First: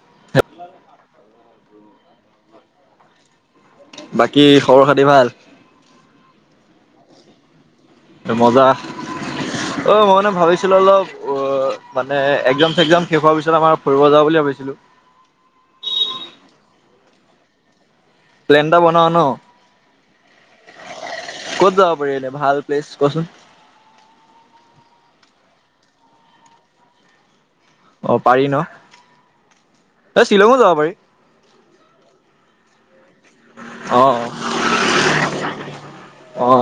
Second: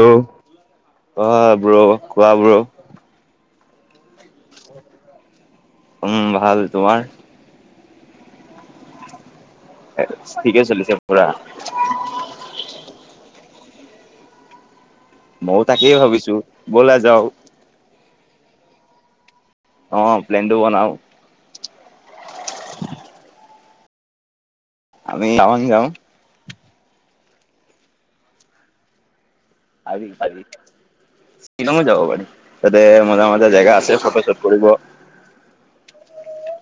Hello, কোৱা bro কোৱা bro? বাকী খবৰ খাতি ভাল? উম ভাল তোমাৰ? মজা। অ মই মানে ঠিকে ভাবিছিলো চলিছে অলপ পুৰা অ, মানে একজাম চেকজাম শেষ হোৱাৰ পি তাৰপিছত আমাৰ ফুৰিব যাও বুলি ভাবিছিলো। মইও তাকেই ভাবিছো, বলা যাওঁ। প্লেন এটা বনোৱা ন। অ প্লেনটো বনাও ক'ত যাব পাৰি এনে ভাল প্লেচ? কছোন? আমি টাৱাং যাম। অ পাৰি ন। হজ হ এ শ্বিলঙো যাব পাৰি শ্বিলং যাব পাৰি। অ দে। মজা মজা জেগা আছে অ চতে চত পৰিব। অহ।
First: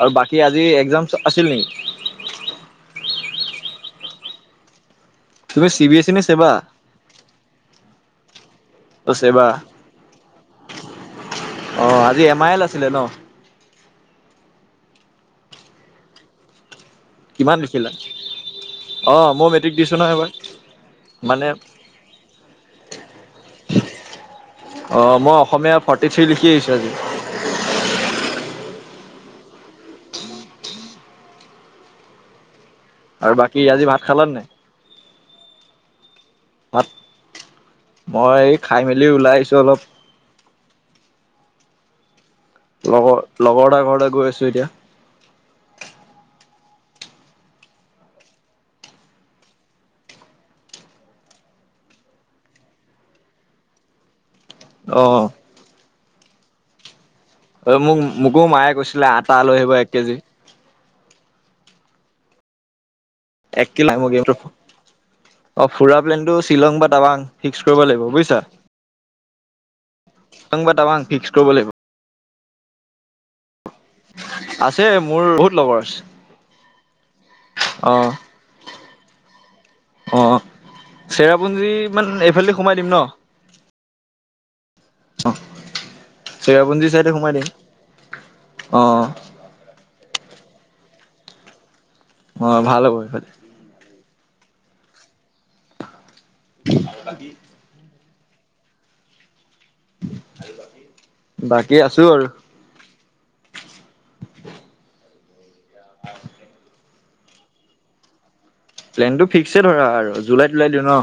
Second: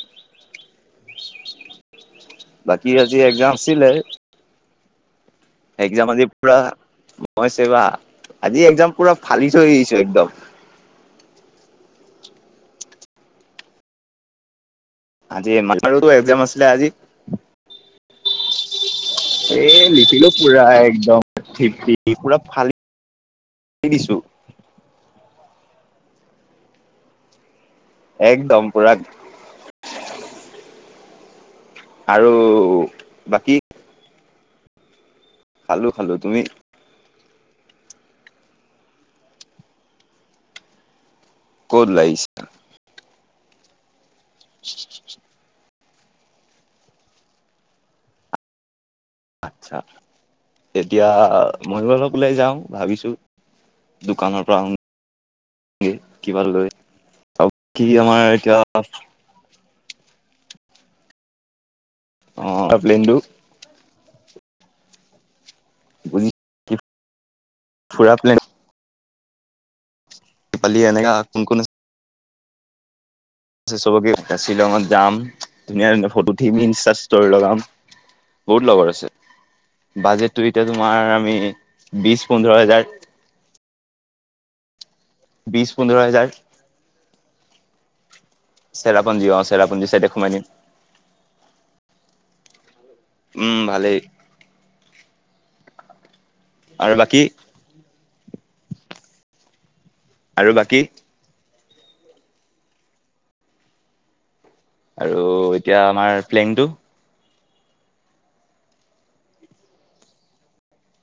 আৰু বাকী আজি একজামছ আছিল নেকি। বাকী আজি একজাম আছিলে। তুমি চি বি এছ একজাম ই নে আজি ছেবা পুৰা মই চেবা। আজি একজাম অ পুৰা ছেবা ফালিচ হৈ আহিছো একদম। অ এম আইল আছিলে ন? আজি মান একজাম আছিল আজি কিমান [unintelligible] মই এ মেট্ৰিক দিছো নহয় লিখিলো এইবাৰ পুৰা একদম মানে থৃপ্তি পুৰা ফালি দিছো। অ মই অসমীয়া ফৰ্টি থ্ৰী লিখি আহিছো আজি। একদম পূৰাক আৰু আৰু বাকী আজি ভাত খালান নাই খালো খালো তুমি ভাত মই খাই মেলি ওলাই আহিছো অলপ ক'ত ওলাই আহিছা লগৰ লগৰ এটা ঘৰ গৈ আছে গৈছোঁএতিয়া আচ্ছা এতিয়া মই অলপ ওলাই যাও ভাবিছো দোকানৰ আহ কি কিবা লয় অ মোক মোকো মায়ে কৈছিলে আটা লৈ আহিব এক কেজি অ প্লেটো এক কিলা মগে প্ৰফ অ ফুৰা প্লেন বুজি টো শ্বিলং বা তাৱং ফিক্স কৰিব লাগিব ফুৰা প্লেন বুজিছা সংবাদ পালি তাৱাং এনেকা ফিক্স কৰিব লাগিব ছে চবকে শ্বিলঙত আছে যাম মোৰ বহুত লগৰ ধুনীয়া আছে ধুনীয়া ফটো উঠিম ইনষ্টা ষ্টৰ লগাম অ বহুত লগৰ আছে অ বাজেটটো এতিয়া তোমাৰ আমি চেৰাপুঞ্জী মান বিশ এইফালেদি পোন্ধৰ সোমাই দিম হাজাৰ ন অ বিশ পোন্ধৰ হাজাৰ শেৰাপুঞ্জী চাইডে সোমাই দি চেৰাপুঞ্জী অ চেৰাপুঞ্জী চাইতে সোমাই দিম অ ভাল হ'ব সেইফালে উম ভালেই বাকী আৰু বাকী বাকী এই আছো আৰু। আৰু এতিয়া আমাৰ প্লেনটো প্লেন টো ফিক্সেই ধৰা আৰু জুলাই ওলাই দিওঁ ন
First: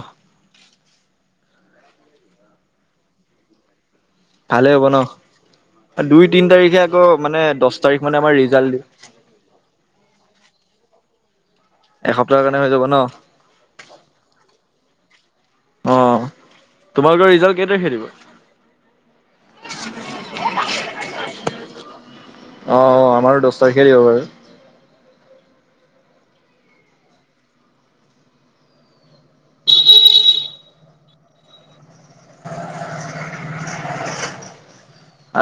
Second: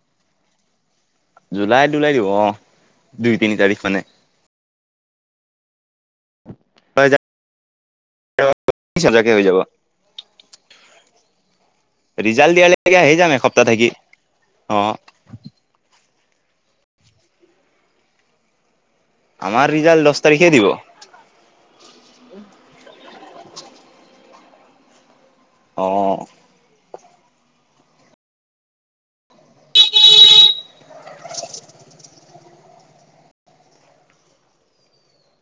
জুলাই ওলাই দিব অ দুই তিনি তাৰিখ মানে। ভালে হ'ব ন দুই তিনি তাৰিখে আকৌ মানে দহ তাৰিখ মানে আমাৰ ৰিজাল্ট দিব সজাকে হৈ যাব ৰিজাল্ট যাব দিয়ালৈকে ন আহি যাম এসপ্তাহ থাকি অ। অ তোমালোকৰ ৰিজাল্ট কেই তাৰিখে দিব। আমাৰ ৰিজাল্ট দহ তাৰিখে দিব। অ অ আমাৰো দহ তাৰিখে দিব বাৰু। অ।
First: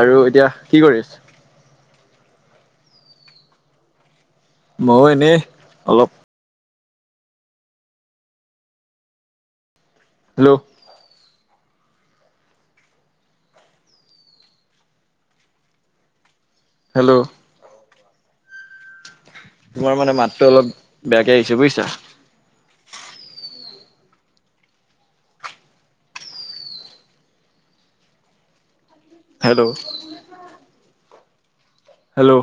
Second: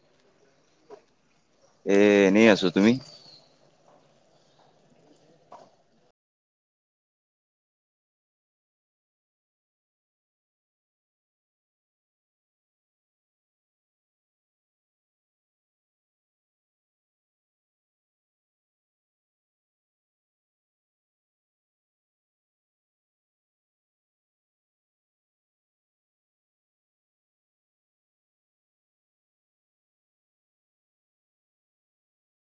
আৰু এতিয়া কি কৰিছ। এনে আছো তুমি। ময় এনেই অলপ। হেল্ল'। হেল্ল'। তোমাৰ মানে মাতটো অলপ বেয়াকে আহিছে বুজিছা। হেল্ল'। হেল্ল'।